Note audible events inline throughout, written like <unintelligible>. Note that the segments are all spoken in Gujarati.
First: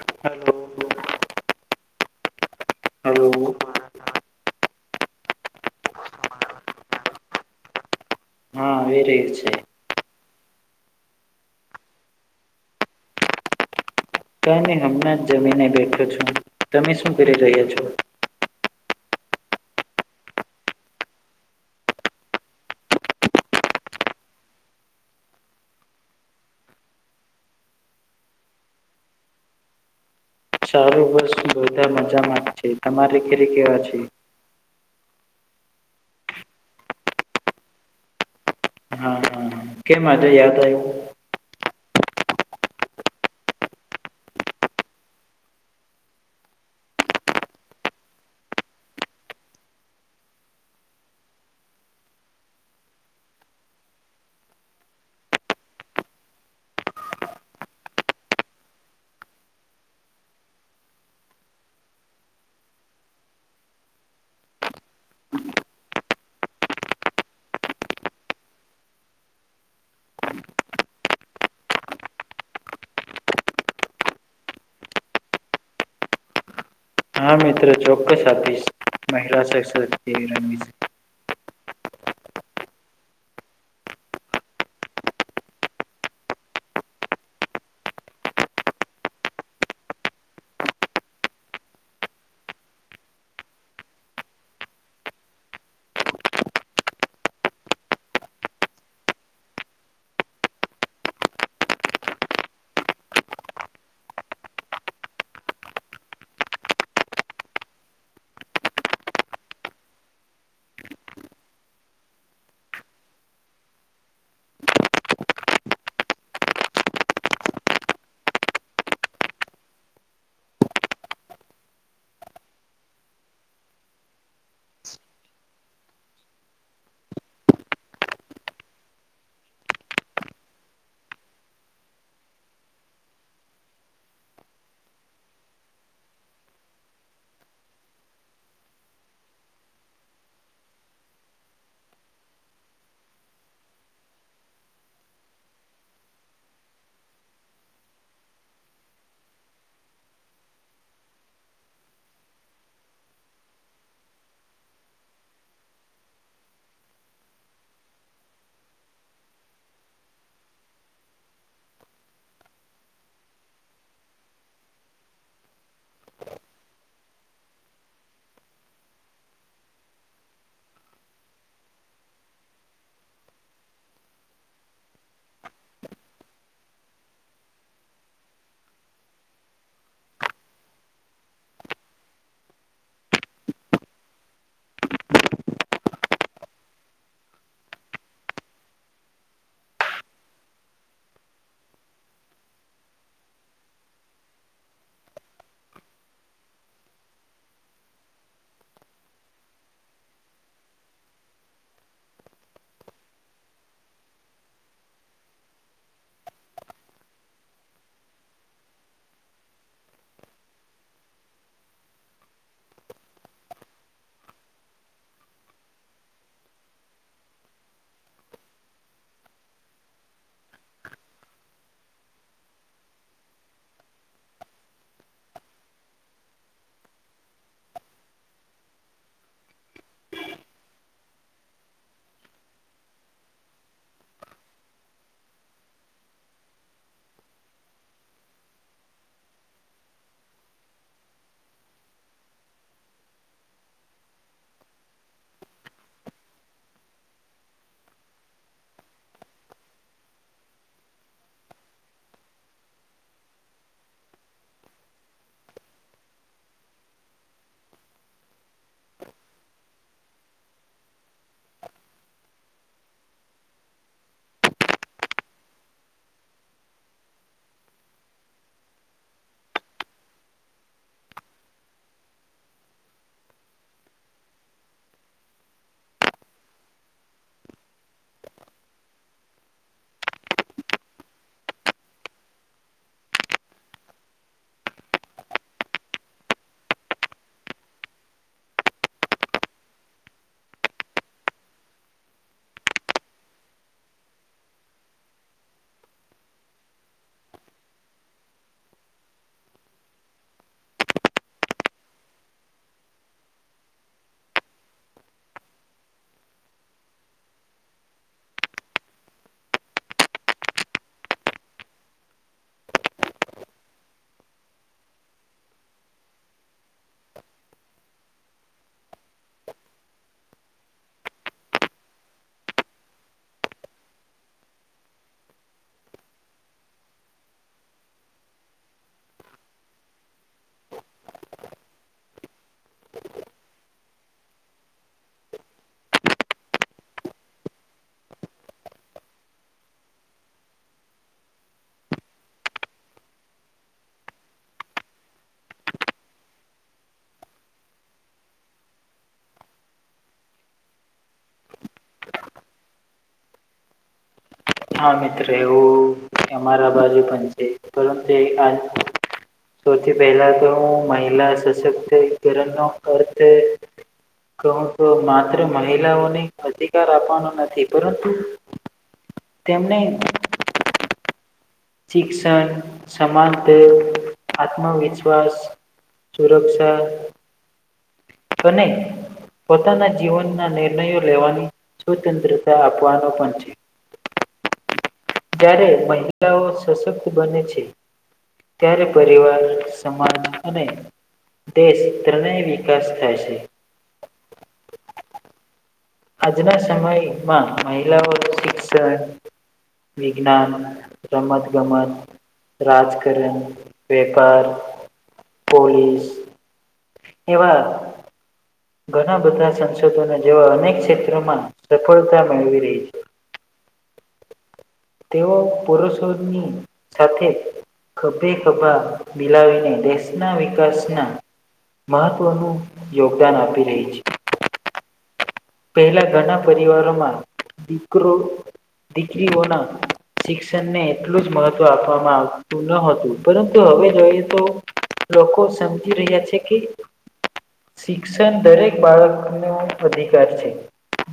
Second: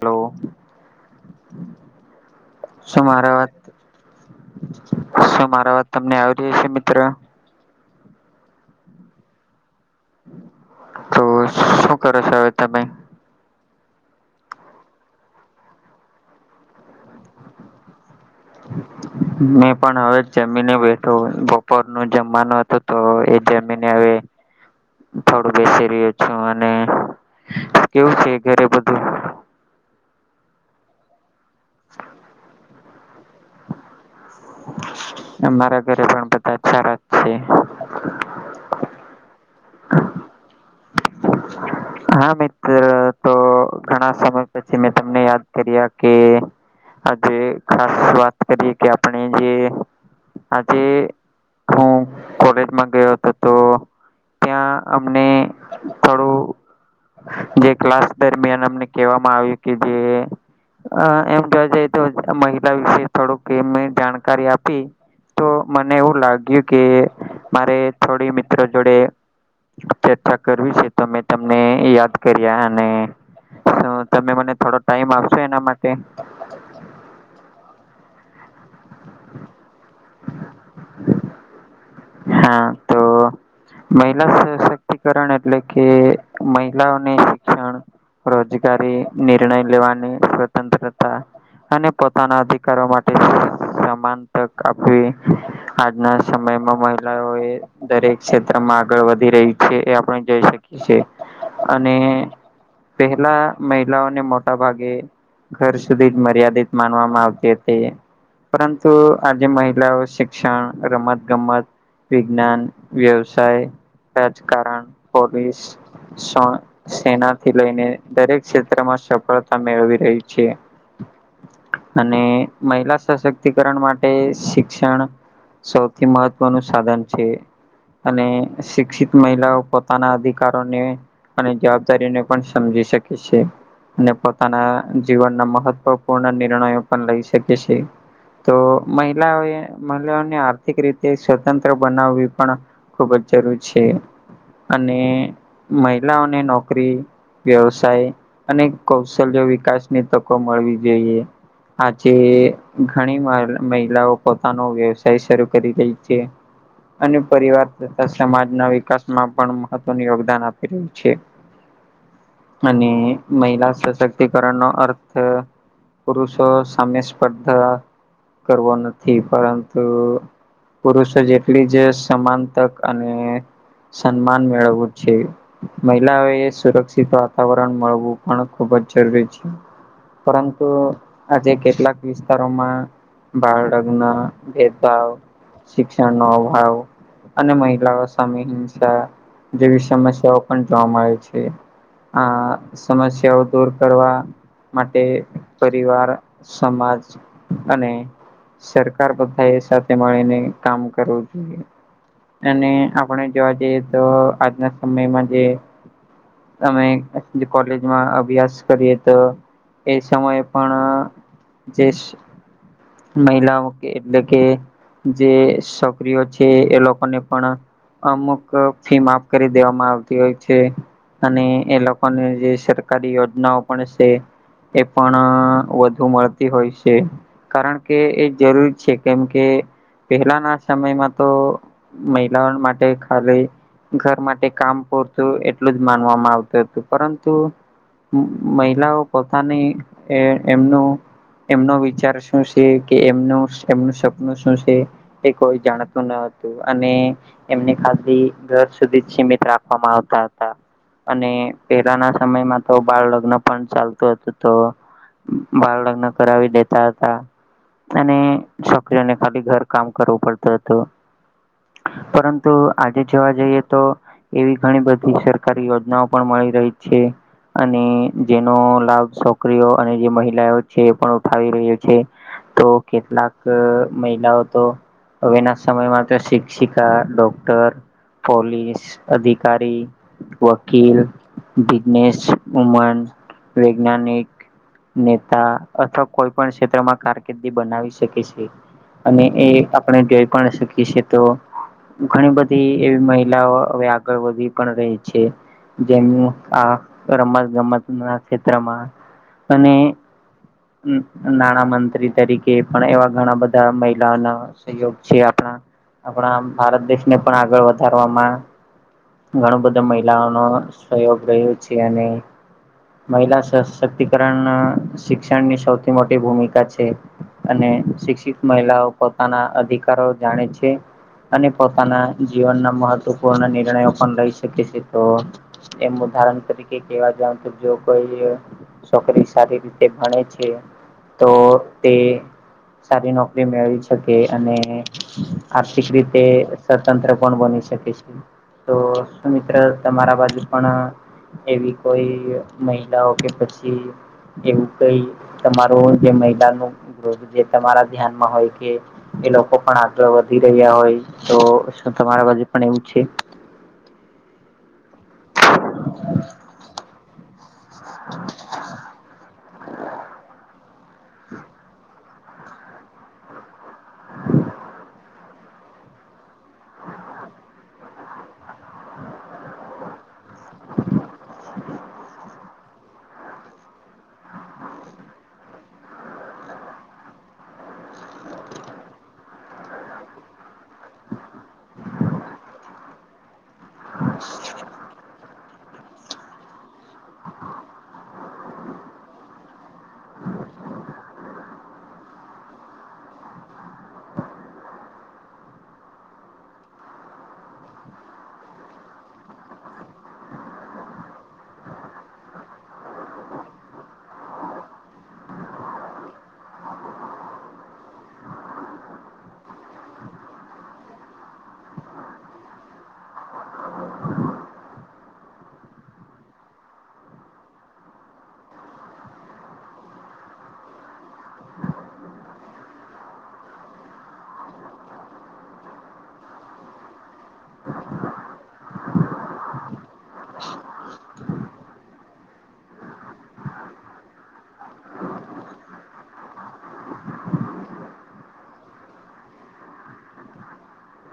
હલો. શું મારો હલો અવાજ હા શું મારો અવાજ તમને આવી રહ્યો છે મિત્ર. હા આવી રહ્યો છે. તો શું કરો છો હવે તમે. કઈ નહી હમણાં જ જમીને બેઠો છું તમે શું કરી રહ્યા છો. <unintelligible> મેં પણ હવે જમીને બેઠો બપોર નું જમવાનું હતું તો એ જમીને હવે. થોડું બેસી રહ્યો છું અને કેવું છે ઘરે બધું. સારું બસ બધા મજામાં છે તમારે ઘીરે કેવા છે. અમારા ઘરે પણ બધા સારા છે. હા હા હા કેમ માટે યાદ આવ્યું. <unintelligible> હા મિત્ર તો ઘણા સમય પછી મેં તમને યાદ કર્યા કે. આજે ખાસ વાત કરીએ કે આપણે જે. આજે હું કોલેજમાં ગયો હતો તો. ત્યાં અમને થોડું. જે ક્લાસ દરમિયાન અમને કહેવામાં આવ્યું કે જે. અ એમ કેવા જઈ તો મહિલા વિશે થોડુંક એમ મેં જાણકારી આપી. તો મને એવું લાગ્યું કે મારે થોડી મિત્ર જોડે. ચર્ચા કરવી છે તો મે તમને યાદ કર્યા અને. તો તમે મને થોડો ટાઈમ આપશો એના માટે. હા મિત્ર ચોક્કસ આપીશ મહિલા સશક્તિકરણ. હા તો. મહિલા સશક્તિકરણ એટલે કે મહિલાઓને શિક્ષણ. રોજગારી નિર્ણય લેવાની સ્વતંત્રતા. અને પોતાના અધિકારો માટે સમાન તક આપવી. આજના સમયમાં મહિલાઓ એ. દરેક ક્ષેત્રમાં આગળ વધી રહી છે એ આપણે જોઈ શકી છે અને. પહેલા મહિલાઓને મોટા ભાગે. ઘર સુધી જ મર્યાદિત માનવામાં આવતી હતી એ. પરંતુ આજે મહિલાઓ શિક્ષણ રમત ગમત. વિજ્ઞાન વ્યવસાય રાજકારણ પોલીસ. સેનાથી લઈને દરેક ક્ષેત્રમાં સફળતા મેળવી રહી છે. અને મહિલા સશક્ત. ક્તિકરણ માટે શિક્ષણ સૌથી મહત્વનું સાધન છે. અને શિક્ષિત મહિલાઓ પોતાના અધિકારોને અને જવાબદારીને પણ સમજી શકે છે અને પોતાના જીવનના મહત્વપૂર્ણ નિર્ણયો પણ લઈ શકે છે. તો મહિલાઓએ મહિલાઓને આર્થિક રીતે સ્વતંત્ર બનાવવી પણ. ખુબજ જરૂરી છે અને મહિલાઓને નોકરી. વ્યવસાય અને કૌશલ્ય વિકાસની તકો મળવી જોઈએ. આજે. ઘણી વાર મહિલાઓ પોતાનો વ્યવસાય શરૂ કરી રહી છે. અને પરિવાર તથા સમાજના વિકાસમાં પણ મહત્વનું યોગદાન આપી રહ્યું છે. અને મહિલા સશક્તિકરણ નો અર્થ. પુરુષો સમ્ય સ્પર્ધા. કરવો નથી પરંતુ. પુરુષો જેટલી જ સમાન તક અને સન્માન મેળવવું છે. મહિલાઓ એ સુરક્ષિત વાતાવરણ મળવું પણ ખુબજ જરૂરી છે. પરંતુ આજે કેટલાક વિસ્તારોમાં. બાળ લગ્ન ભેદભાવ શિક્ષણનો અભાવ. અને મહિલાઓ સામે હિંસા જેવી સમસ્યાઓ પણ જોવા મળે છે. આ સમસ્યાઓ દૂર કરવા. માટે પરિવાર સમાજ. અને સરકાર બધા એ સાથે મળીને કામ કરવું જોઈએ. અને આપણે જોવા જઈએ તો આજના સમયમાં જે. અમે કોલેજમાં અભ્યાસ કરીએ તો. એ સમયે પણ જેસ મહિલા કે એટલે કે જે છોકરીઓ છે એ લોકોને પણ અમુક ફી માફ કરી દેવામાં આવતી હોય છે. અને એ લોકોની જે સરકારી યોજનાઓ પણ છે. એ પણ વધુ મળતી હોય છે. કારણ કે એ જરૂરી છે કેમ કે પહેલાના સમયમાં તો. મહિલાઓ માટે ખાલી. ઘર માટે કામ પૂરતું એટલું જ માનવામાં આવતું હતું પરંતુ. મહિલાઓ પોતાની એ એમનું એમનો વિચાર છ શું છે કે એમનું એમનું સપનું શું છે એ કોઈ જાણતું ન હતું અને. એમની ખાલી ઘર સુધી જ સીમિત રાખવામાં આવતા હતા. અને પેલાના સમયમાં તો બાળ લગ્ન પણ ચાલતું હતું તો. બાળ લગ્ન કરાવી દેતા હતા. અને છોકરીઓને ખાલી ઘર કામ કરવું પડતું હતું. પરંતુ આજે જોવા જઈએ તો. એવી ઘણી બધી સરકારી યોજનાઓ પણ મળી રહી છે. અને જેનો લાભ છોકરીઓ અને જે મહિલાઓ છે એ પણ ઉઠાવી રહ્યો છે. તો કેટલાક મહિલાઓ તો. હવેના સમયમાં તો શિક્ષિકા ડોક્ટર. પોલીસ અધિકારી. વકીલ બિઝનેસ ઉમન વૈજ્ઞાનિક. નેતા અથવા કોઈ પણ ક્ષેત્રમાં કારકિર્દી બનાવી શકે છે. અને એ આપણે જોઈ પણ શકીએ છે તો. ઘણી બધી એવી મહિલાઓ હવે આગળ વધી પણ રહી છે. જેમ આ રમત ગમત ના ક્ષેત્રમાં અને. નાણા મં <unintelligible> તરીકે પણ એવા ઘણા બધા મહિલાઓ ના સહયોગ છે આપણા. આપણા ભારત દેશને પણ આગળ વધારવામાં. ઘણું બધા મહિલાઓનો સહયોગ રહ્યો છે અને. મહિલા સશક્તિકરણ શિક્ષણની સૌથી મોટી ભૂમિકા છે. અને શિક્ષિત મહિલાઓ પોતાના અધિકારો જાણે છે. અને પોતાના જીવનના મહત્વપૂર્ણ નિર્ણયો પણ લઈ શકે છે તો. એમ ઉદાહરણ તરીકે કેવા જાઉ તો જો કોઈ. છોકરી સારી રીતે ભણે છે તો તે. સારી નોકરી મેળવી શકે અને આર્થિક રીતે. સ્વતંત્ર પણ બની શકે છે તો મિત્ર તમારા બાજુ પણ. એવી કોઈ મહિલાઓ કે પછી. એવું કઈ તમારોું જે મહિલાનું જે તમારા ધ્યાનમાં હોય કે. એ લોકો પણ આગળ વધી રહ્યા હોય તો શું તમારા બાજુ પણ એવું છે. હા મિત્ર એવું કે અમારા બાજુ પણ છે. પરંતુ સૌથી પહેલા તો હું મહિલા સશક્ત. કરરણ નો અર્થ. કહું તો માત્ર મહિલાઓને અધિકાર આપવાનો નથી પરંતુ. તેમને. શિક્ષણ સનત આત્મવિશ્વાસ સુરક્ષા તો નહી પોતાના જીવનના નિર્ણયો લેવાની સ્વતંત્રતા આપવાનો પણ છે. હ જ્યારે મહિલાઓ સશક્ત બને છે. ત્યારે પરિવાર સમાન અને દેશ ત્રણેય વિકાસ થાય છે. આજના સમયમાં મહિલાઓ શિક્ષણ વિજ્ઞાન રમત ગમત રાજકારણ વેપાર પોલીસ એવા ઘણા બધા સંશોધોના જેવા અનેક ક્ષેત્રમાં સફળતા મેળવી રહી છે. તેઓ પુરુષોની સાથે ખભે ખભા બિલાવીને દેશના વિકાસના મહત્ત્વનું યોગદાન આપી રહી છે. પહેલા ઘણા પરિવારોમાં દીકરો દીકરીઓના શિક્ષણને એટલું જ મહત્વ આપવામાં આવતું ન હતું પરંતુ હવે જોઈએ તો લોકો સમજી રહ્યા છે કે શિક્ષણ દરેક બાળક ન વધે છે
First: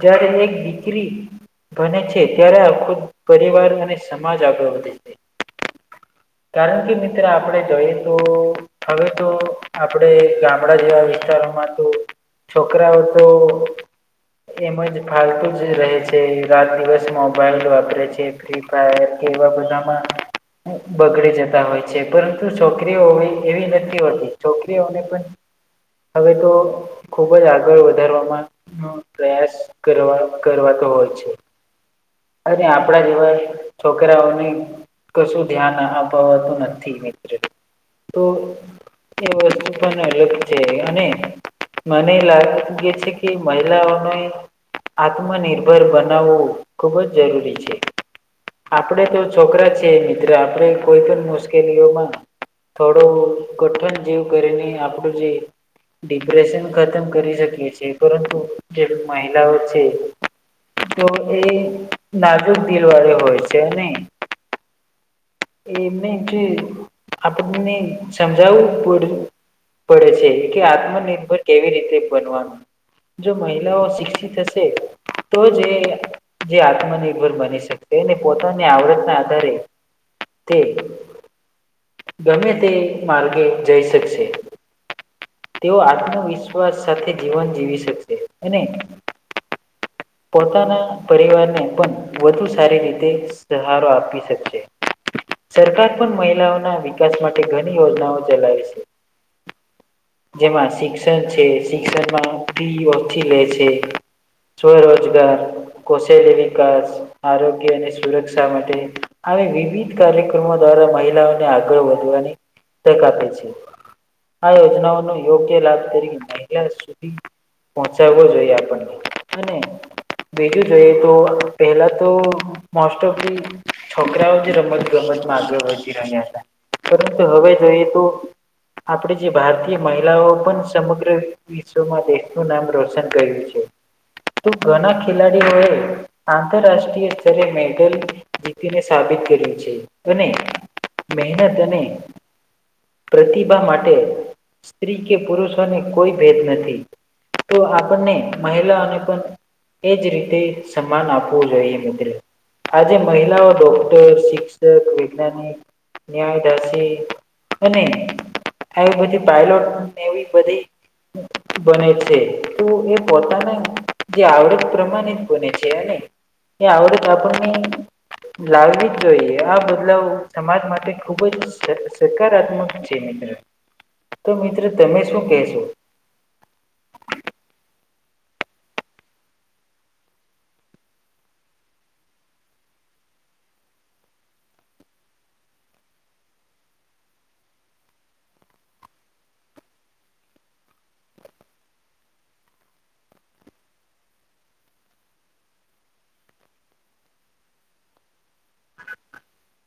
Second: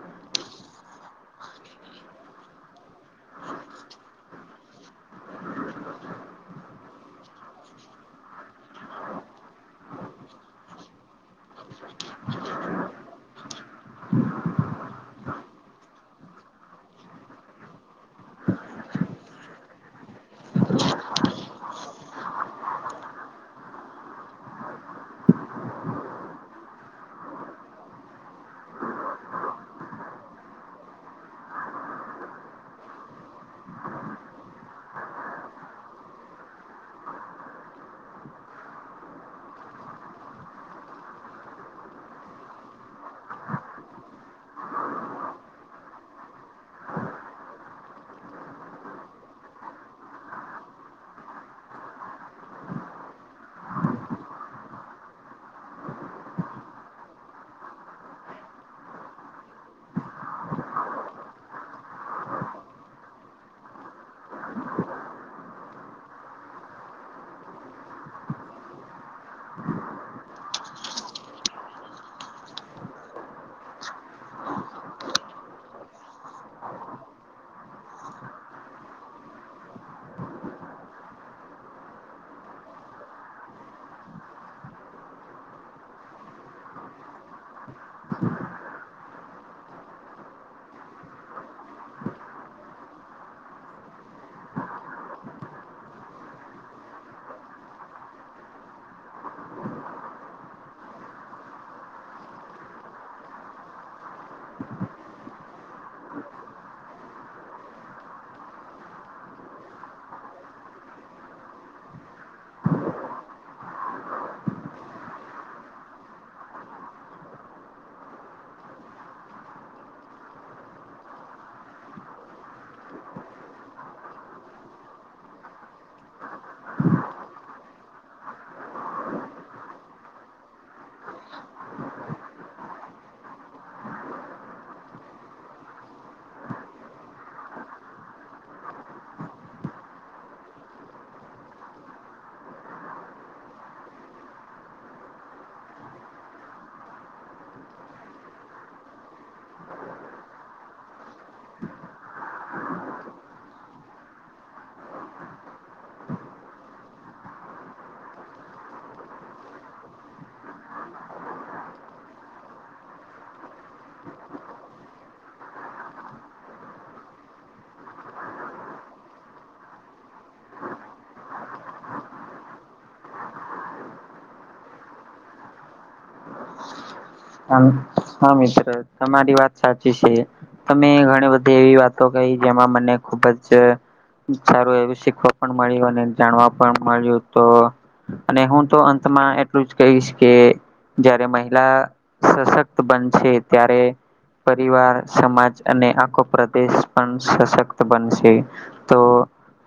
જયારે એક દીકરી. બને છે ત્યારે આ ખુદ પરિવાર અને સમાજ આગળ વધે છે. કારણ કે મિત્ર આપણેે જોઈએ તો હવે તો આપણેે ગામડા જેવા વિસ્તારોમાં તો છોકરાઓ તો એમાં જ ફાલતુ જે રહે છે રાત દિવસ મોબાઈઇલ વાપરેે છે ફ અ કે બા બધમાં બગડી જતા હોય છે પરંતુ છોકરીઓ હો એવી નથી હોતી છોકરીઓને પણ હવે તો ખુબજ આગળ વધારવામાં પ્રયાસ કરવા કરવાતો હોય છે. અને આપણા જેવા છોકરાઓને કશું ધ્યાન અપાતું નથી મિત્ર તો એવ છે અને. મને લાગય છે કે મહિલાઓને આત્મનિર્ભર બનાવવું ખૂબજ જરૂરી છે. આપણેે તો છોકરા છીએ મિત્ર આપે કોઈ પણ મુશ્કેલીઓમાં થોડું ગઠન જેવ કરીને આપણું જે. ડિપ્રેશન ખતમ કરી શકીએ પરંતુ જે મહિલાઓ છે. તો એ નાજુક દિલ વાળી હોય છે ને. એ એમને કે આપણને સમજાવવું પડ. પડે છે એ કે આત્મનિર્ભર કેવી રીતે બનવાનું. જો મહિલાઓ શિક્ષિત હશે. તો જે જે આત્મનિર્ભર બની શકે અનેને પોતાની આવડતના આધારે તે ગમે તે માર્ગે જઈ શકશે. તેઓ આત્મવિશ્વાસ સાથે જીવન જીવી શકશે હને. પોતાના પરિવારને પણ વધુ સારી રીતે સહારો આપી શકશે. સરકાર પણ મહિલાઓના વિકાસ માટે ઘણી યોજનાઓ ચલાવે છે. જેમાં શિક્ષણ છે શિક્ષણમાં ફી ઓછી લે છે. સ્વરોજગાર કૌશલી્ય વિકાસ આરોગ્ય અને સુરક્ષા માટે આવી વિવિધ કાર્યક્રમો દ્વારા મહિલાઓ આગળ વધવાની તક આપે છે. આ યોજનાઓનો યોગ્ય લાભ કરી મહિલા સુધી પહોચાવો જોઈએ આપણને હ. બીજું જોઈએ તો પેલા તો મોસ્ટ ઓફ ધી છોકરાઓ જ રમત ગમતમાં આગળ વધી રહ્યા હતા. પરંતુ હવે જોઈએ તો આપણે જે ભારતીય મહિલાઓ પણ સમગ્ર વિશ્વમાં દેશનુંું નામ રોશન કર્યું છે. તું ઘણા ખેલાડી હોય. આંતરરાષ્ટ્રીય સ્તરે મેડલ જીતીને સાબિત કર્યું છે અને મહેનત અને પ્રતિભા માટે સ્ત્રી કે પુરુષોને કોઈ ભેદ નથી તો આપણને મહિલાને પણ એજ રીતે સન્માન આપવું જોઈએ મિત્ર. આજે મહિલાઓ ડોક્ટર શિક્ષક વૈજ્ઞાનિક ન્યાયદાસી અને આવી બધી પાયલોટ એવી બધી બને છે. પોતાના જે આવડત પ્રમાણે જ બને છેન. એ આવડ ક આપણ લાવવી જ જોઈએ આ બદલાવ સમાજ માટે ખુબ જ સકારાત્મક છે. તો મિત્રો તમે શું કશો? હા મિત્ર તમારી વાત સાચી છે. તમે ઘણી બધી એવી વાતો કહી જેમાં મને ખુબ જ સારું એવું શીખવા પણ મળ્યું અને જાણવા પણ મળ્યું તો. અને હું તો અંતમાં એટલું જ કહીશ કે જયારે મહિલા સશક્ત બનશે ત્યારે પરિવાર સમાજ અને આખો પ્રદેશ પણ સક્ત બનશે. તો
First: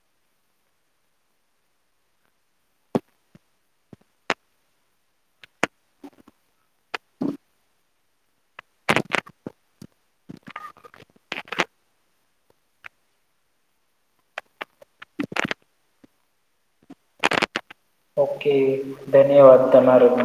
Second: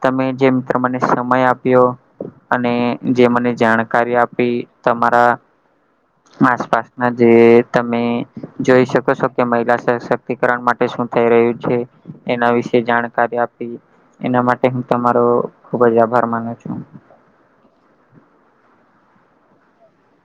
તમે જે મિત્ર મને સમય આપ્યો. અને જે મને જાણકારી આપી તમારા આસપાસ. આજ તમે. જોઈ શકો છો કે મહિલા સશક્તિકરણ માટે શું થઈ રહ્યું છે. એના વિશે જાણકારી આપી એના માટે હું તમારો ખુબ જ આભાર માનું છું. ઓકે ધન્યવાદ તમા તમારોગ.